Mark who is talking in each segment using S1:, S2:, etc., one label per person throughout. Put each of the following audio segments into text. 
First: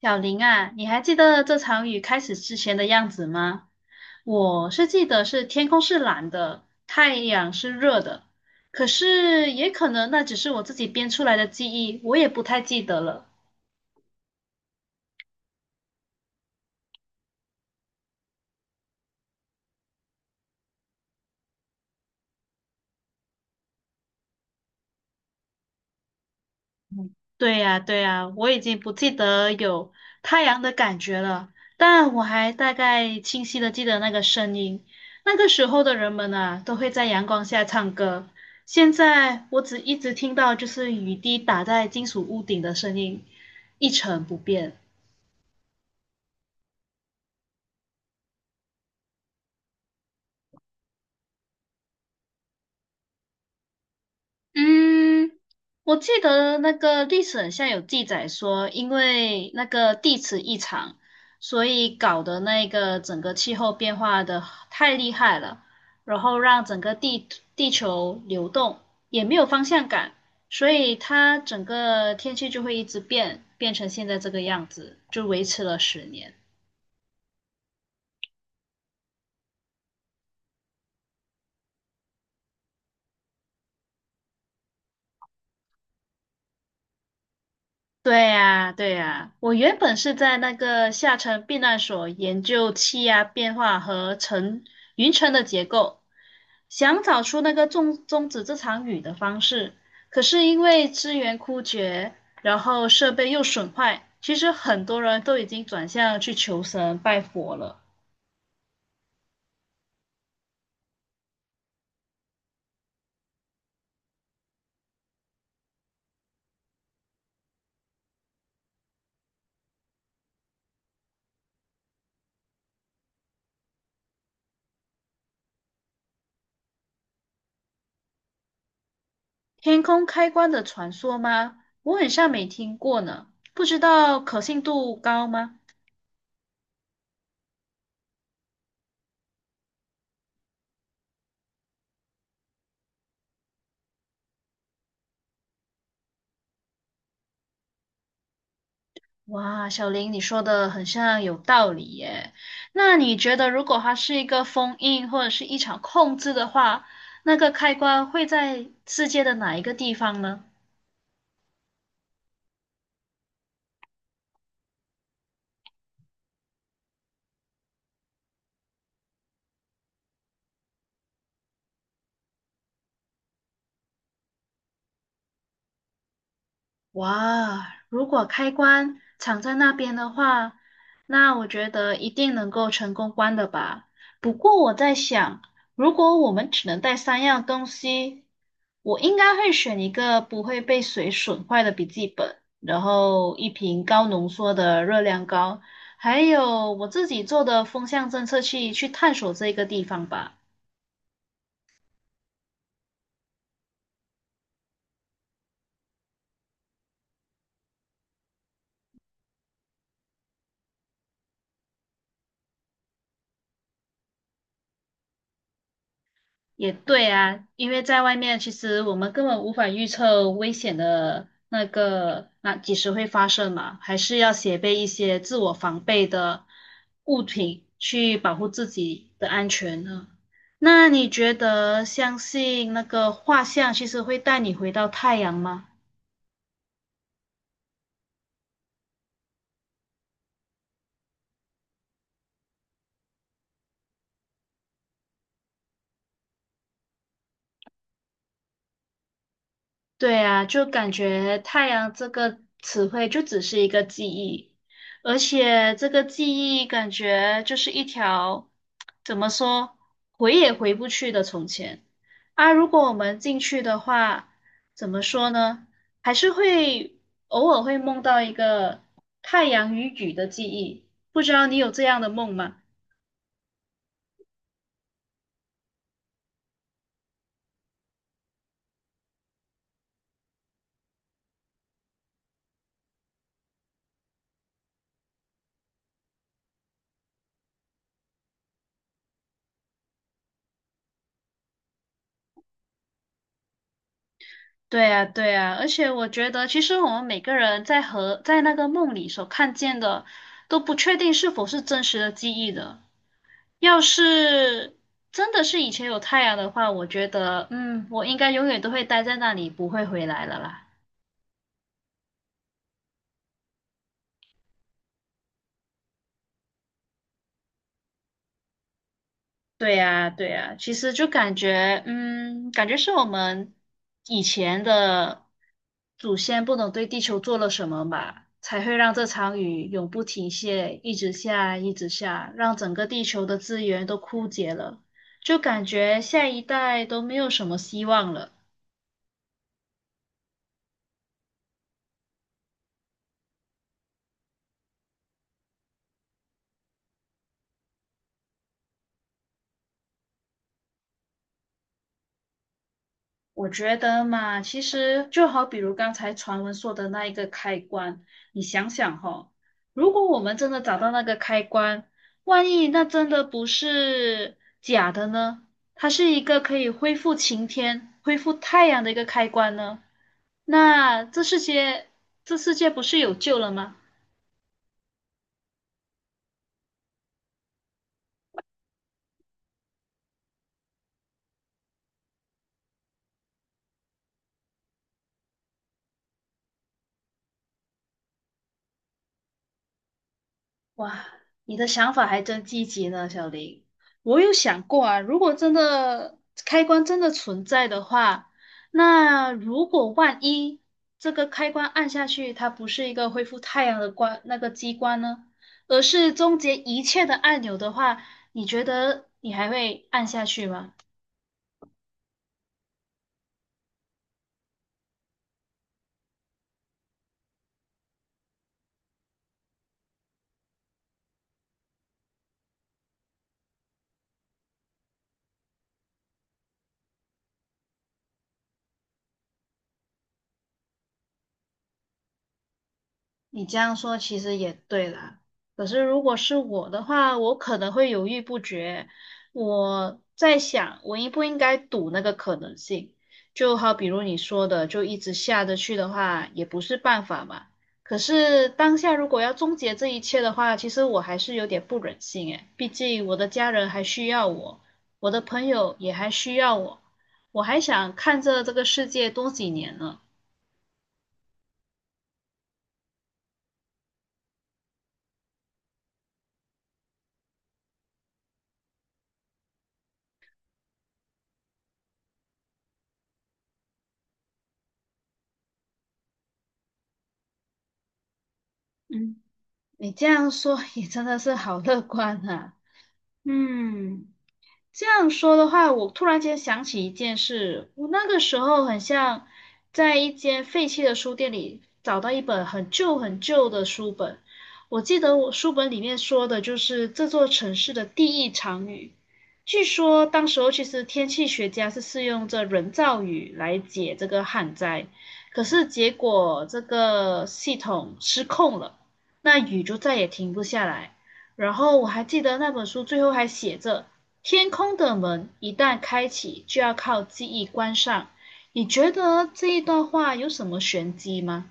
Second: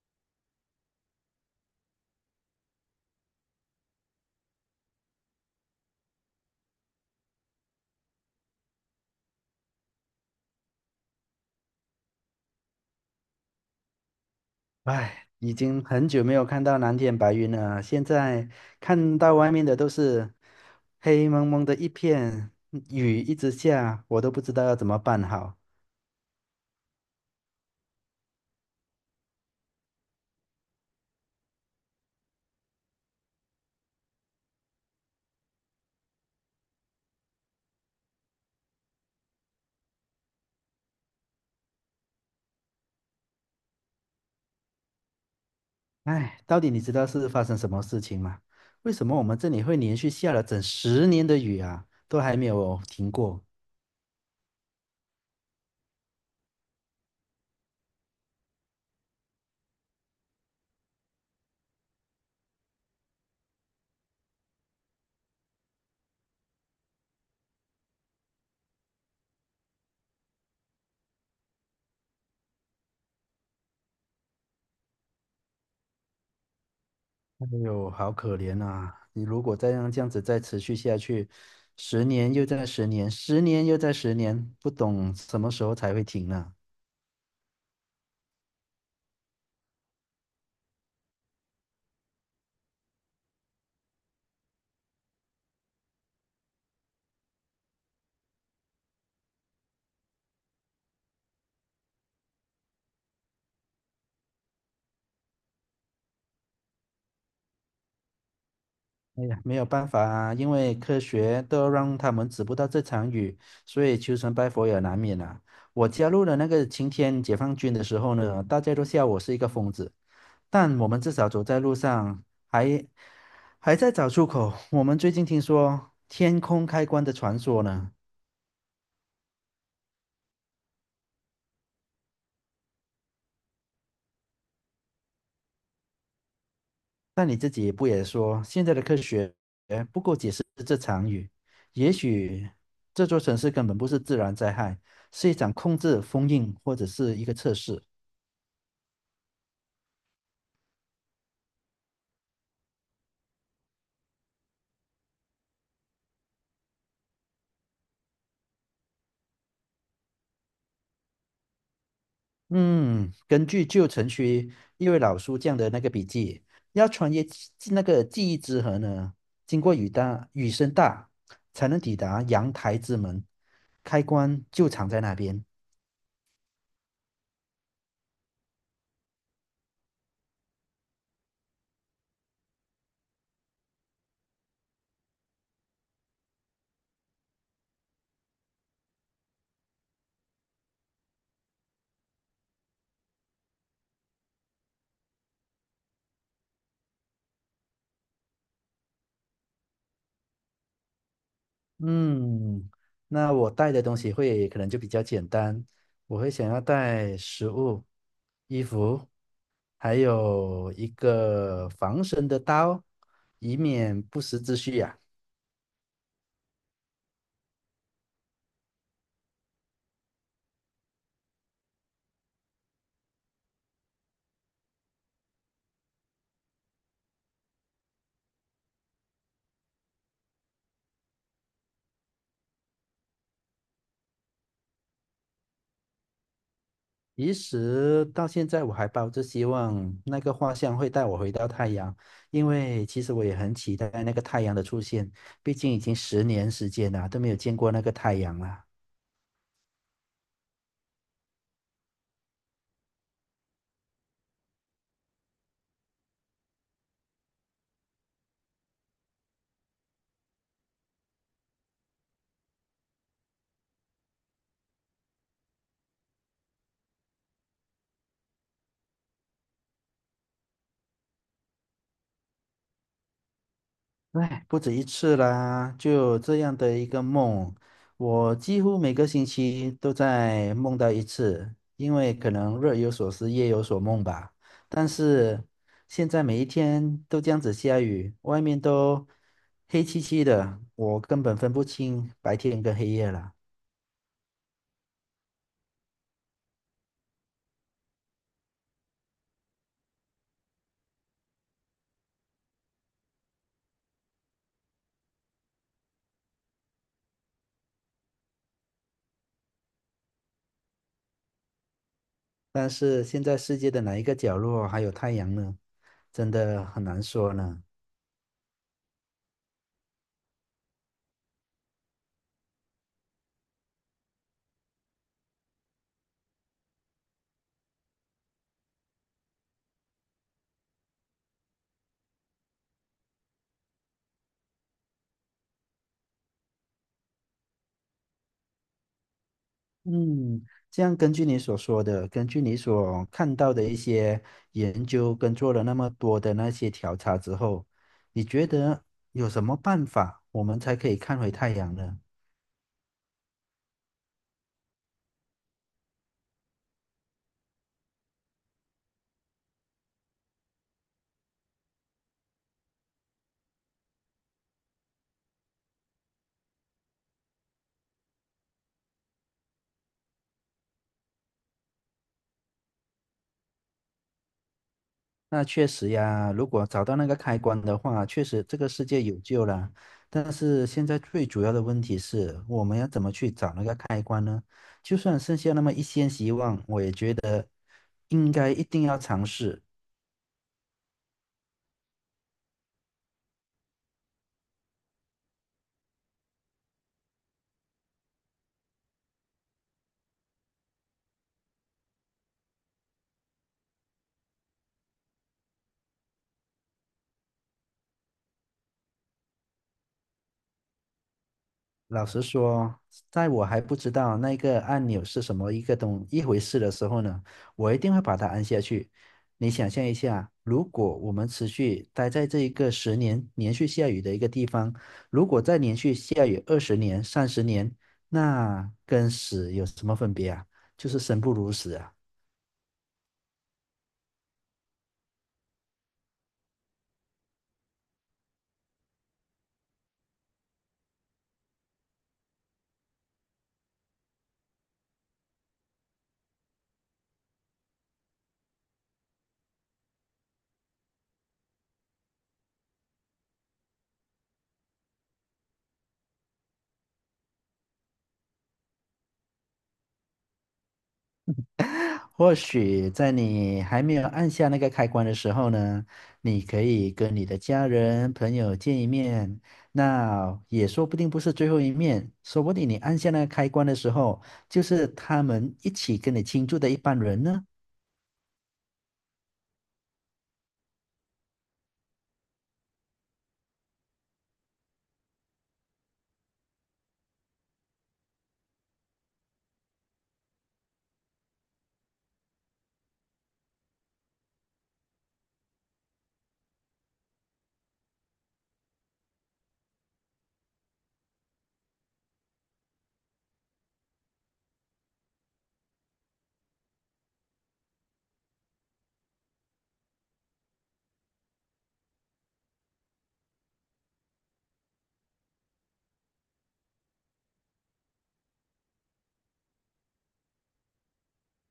S1: 小林啊，你还记得这场雨开始之前的样子吗？我是记得是天空是蓝的，太阳是热的，可是也可能那只是我自己编出来的记忆，我也不太记得了。
S2: 唉，已经很久没有看到蓝天白云了，现在看到外面的都是黑蒙蒙的一片，雨一直下，我都不知道要怎么办好。
S1: 对呀，对呀，我已经不记得有太阳的感觉了，但我还大概清晰的记得那个声音。那个时候的人们啊，都会在阳光下唱歌。现在我只一直听到就是雨滴打在金属屋顶的声音，一成不变。
S2: 唉，到底你知道是发生什么事情吗？为什么我们这里会连续下了整十年的雨啊，都还没有停过？
S1: 嗯，我记得那个历史很像有记载说，因为那个地磁异常，所以搞得那个整个气候变化的太厉害了，然后让整个地球流动也没有方向感，所以它整个天气就会一直变，变成现在这个样子，就维持了十年。
S2: 哎呦，好可怜啊！你如果再让这样子再持续下去，十年又再十年，十年又再十年，不懂什么时候才会停呢？
S1: 对呀，对呀，我原本是在那个下沉避难所研究气压变化和云层的结构，想找出那个终止这场雨的方式。可是因为资源枯竭，然后设备又损坏，其实很多人都已经转向去求神拜佛了。
S2: 哎呀，没有办法啊，因为科学都让他们止不到这场雨，所以求神拜佛也难免啊。我加入了那个晴天解放军的时候呢，大家都笑我是一个疯子，但我们至少走在路上还还在找出口。我们最近听说天空开关的传说呢，
S1: 天空开关的传说吗？我很像没听过呢，不知道可信度高吗？
S2: 但你自己不也说现在的科学不够解释这场雨？也许这座城市根本不是自然灾害，是一场控制、封印或者是一个测试。
S1: 哇，小林，你说的很像有道理耶。那你觉得，如果它是一个封印或者是一场控制的话，那个开关会在世界的哪一个地方呢？
S2: 嗯，根据旧城区一位老书匠的那个笔记，要穿越记那个记忆之河呢，经过雨大雨声大，才能抵达阳台之门，开关就藏在那边。
S1: 哇，如果开关藏在那边的话，那我觉得一定能够成功关的吧。不过我在想，如果我们只能带三样东西，我应该会选一个不会被水损坏的笔记本，然后一瓶高浓缩的热量膏，还有我自己做的风向侦测器去探索这个地方吧。
S2: 嗯，那我带的东西会可能就比较简单，我会想要带食物、衣服，还有一个防身的刀，以免不时之需呀、
S1: 也对啊，因为在外面，其实我们根本无法预测危险的那个那几时会发生嘛，还是要携带一些自我防备的物品去保护自己的安全呢。那你觉得相信那个画像其实会带你回到太阳吗？
S2: 其实到现在，我还抱着希望那个画像会带我回到太阳，因为其实我也很期待那个太阳的出现，毕竟已经10年时间了，都没有见过那个太阳了。
S1: 对啊，就感觉"太阳"这个词汇就只是一个记忆，而且这个记忆感觉就是一条，怎么说，回也回不去的从前。啊，如果我们进去的话，怎么说呢？还是会偶尔会梦到一个太阳与雨的记忆，不知道你有这样的梦吗？
S2: 哎，不止一次啦，就有这样的一个梦，我几乎每个星期都在梦到一次，因为可能日有所思，夜有所梦吧。但是现在每一天都这样子下雨，外面都黑漆漆的，我根本分不清白天跟黑夜了。
S1: 对呀，对呀，而且我觉得，其实我们每个人在和在那个梦里所看见的，都不确定是否是真实的记忆的。要是真的是以前有太阳的话，我觉得，嗯，我应该永远都会待在那里，不会回来了啦。
S2: 但是现在世界的哪一个角落还有太阳呢？真的很难说呢。
S1: 对呀，对呀，其实就感觉，嗯，感觉是我们以前的祖先不懂对地球做了什么吧，才会让这场雨永不停歇，一直下，一直下，让整个地球的资源都枯竭了，就感觉下一代都没有什么希望了。
S2: 嗯，这样根据你所说的，根据你所看到的一些研究跟做了那么多的那些调查之后，你觉得有什么办法我们才可以看回太阳呢？
S1: 我觉得嘛，其实就好比如刚才传闻说的那一个开关，你想想哈，如果我们真的找到那个开关，万一那真的不是假的呢？它是一个可以恢复晴天、恢复太阳的一个开关呢？那这世界，这世界不是有救了吗？
S2: 那确实呀，如果找到那个开关的话，确实这个世界有救了。但是现在最主要的问题是，我们要怎么去找那个开关呢？就算剩下那么一线希望，我也觉得应该一定要尝试。
S1: 哇，你的想法还真积极呢，小林。我有想过啊，如果真的开关真的存在的话，那如果万一这个开关按下去，它不是一个恢复太阳的关那个机关呢，而是终结一切的按钮的话，你觉得你还会按下去吗？
S2: 老实说，在我还不知道那个按钮是什么一个东一回事的时候呢，我一定会把它按下去。你想象一下，如果我们持续待在这一个十年连续下雨的一个地方，如果再连续下雨20年、30年，那跟死有什么分别啊？就是生不如死啊！
S1: 你这样说其实也对啦，可是如果是我的话，我可能会犹豫不决。我在想，我应不应该赌那个可能性？就好比如你说的，就一直下着去的话，也不是办法嘛。可是当下如果要终结这一切的话，其实我还是有点不忍心诶，毕竟我的家人还需要我，我的朋友也还需要我，我还想看着这个世界多几年呢。
S2: 或许在你还没有按下那个开关的时候呢，你可以跟你的家人、朋友见一面，那也说不定不是最后一面，说不定你按下那个开关的时候，就是他们一起跟你庆祝的一班人呢。
S1: 嗯。你这样说也真的是好乐观啊。嗯，这样说的话，我突然间想起一件事，我那个时候很像在一间废弃的书店里找到一本很旧很旧的书本。我记得我书本里面说的就是这座城市的第一场雨。据说当时候其实天气学家是试用这人造雨来解这个旱灾，可是结果这个系统失控了，那雨就再也停不下来。然后我还记得那本书最后还写着。天空的门一旦开启，就要靠记忆关上。你觉得这一段话有什么玄机吗？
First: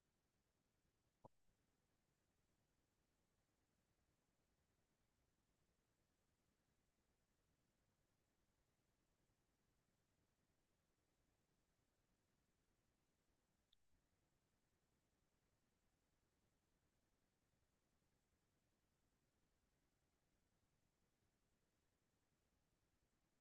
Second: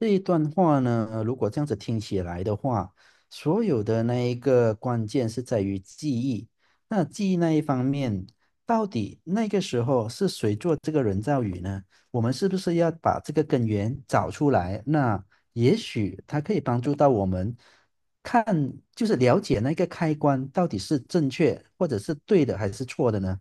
S2: 这一段话呢，如果这样子听起来的话，所有的那一个关键是在于记忆。那记忆那一方面，到底那个时候是谁做这个人造雨呢？我们是不是要把这个根源找出来？那也许它可以帮助到我们看，就是了解那个开关到底是正确或者是对的还是错的呢？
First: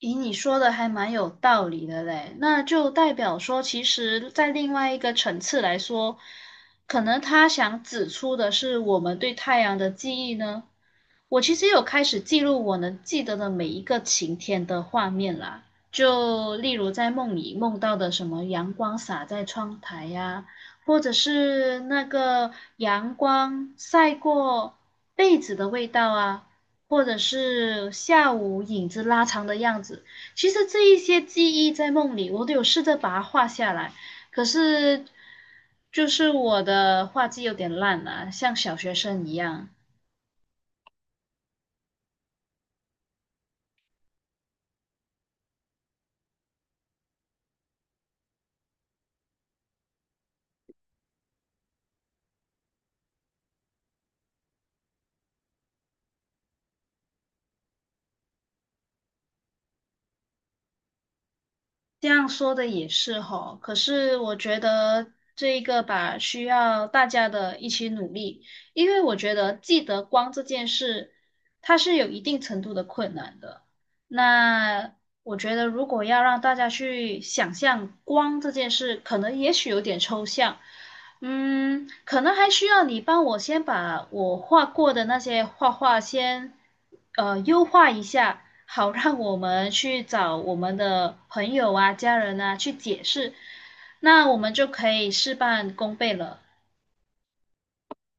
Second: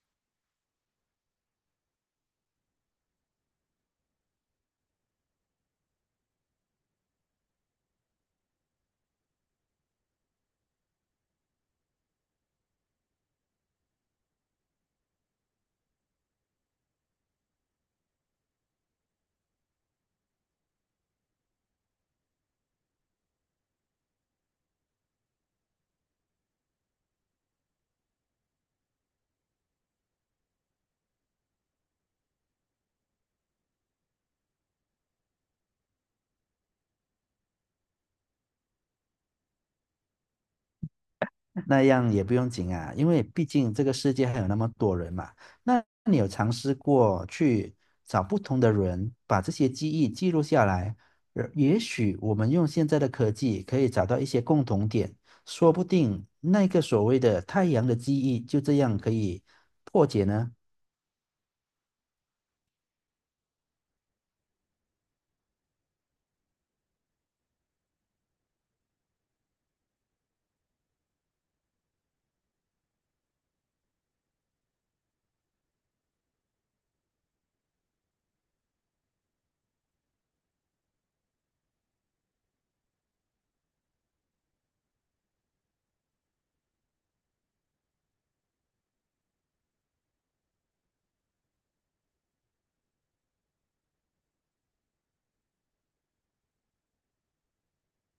S1: 咦，你说的还蛮有道理的嘞，那就代表说，其实，在另外一个层次来说，可能他想指出的是我们对太阳的记忆呢。我其实有开始记录我能记得的每一个晴天的画面啦，就例如在梦里梦到的什么阳光洒在窗台呀、或者是那个阳光晒过被子的味道啊，或者是下午影子拉长的样子。其实这一些记忆在梦里，我都有试着把它画下来，可是就是我的画技有点烂了，像小学生一样。
S2: 那样也不用紧啊，因为毕竟这个世界还有那么多人嘛。那你有尝试过去找不同的人，把这些记忆记录下来？也许我们用现在的科技可以找到一些共同点，说不定那个所谓的太阳的记忆就这样可以破解呢。
S1: 这样说的也是吼，可是我觉得这一个吧，需要大家的一起努力，因为我觉得记得光这件事，它是有一定程度的困难的。那我觉得，如果要让大家去想象光这件事，可能也许有点抽象，嗯，可能还需要你帮我先把我画过的那些画画先，优化一下，好让我们去找我们的朋友啊、家人啊去解释，那我们就可以事半功倍了。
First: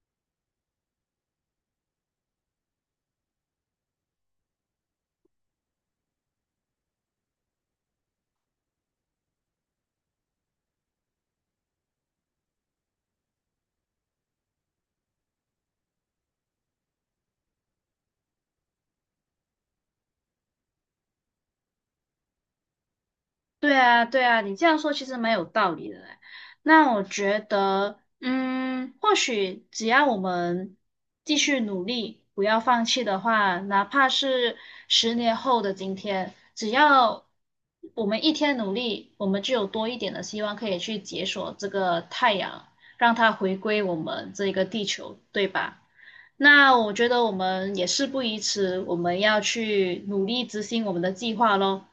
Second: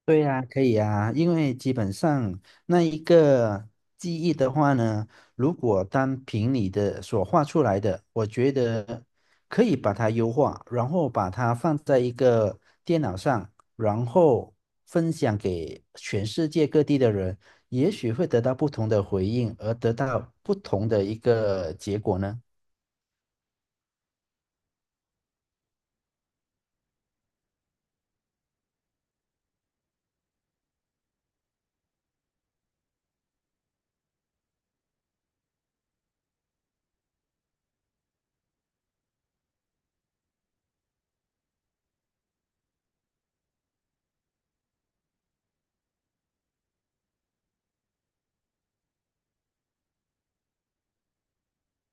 S2: 对呀，可以呀，因为基本上那一个记忆的话呢，如果单凭你的所画出来的，我觉得可以把它优化，然后把它放在一个电脑上，然后分享给全世界各地的人，也许会得到不同的回应，而得到不同的一个结果呢。
S1: 对啊，对啊，你这样说其实蛮有道理的嘞。那我觉得，嗯，或许只要我们继续努力，不要放弃的话，哪怕是10年后的今天，只要我们一天努力，我们就有多一点的希望可以去解锁这个太阳，让它回归我们这个地球，对吧？那我觉得我们也事不宜迟，我们要去努力执行我们的计划喽。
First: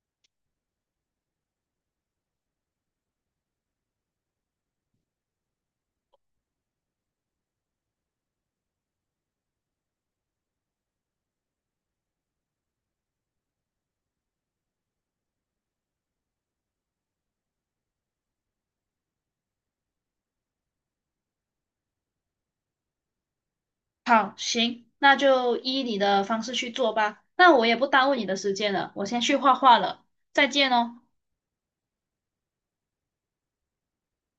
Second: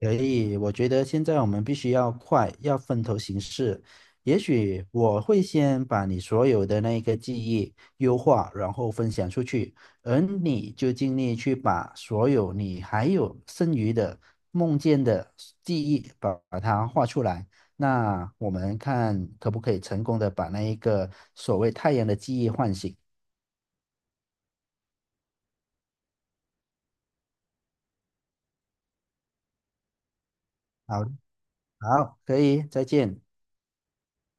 S2: 可以，我觉得现在我们必须要快，要分头行事。也许我会先把你所有的那个记忆优化，然后分享出去，而你就尽力去把所有你还有剩余的梦见的记忆把它画出来。那我们看可不可以成功的把那一个所谓太阳的记忆唤醒。
S1: 好，行，那就依你的方式去做吧。那我也不耽误你的时间了，我先去画画了，再见哦。
S2: 好，好，可以，再见。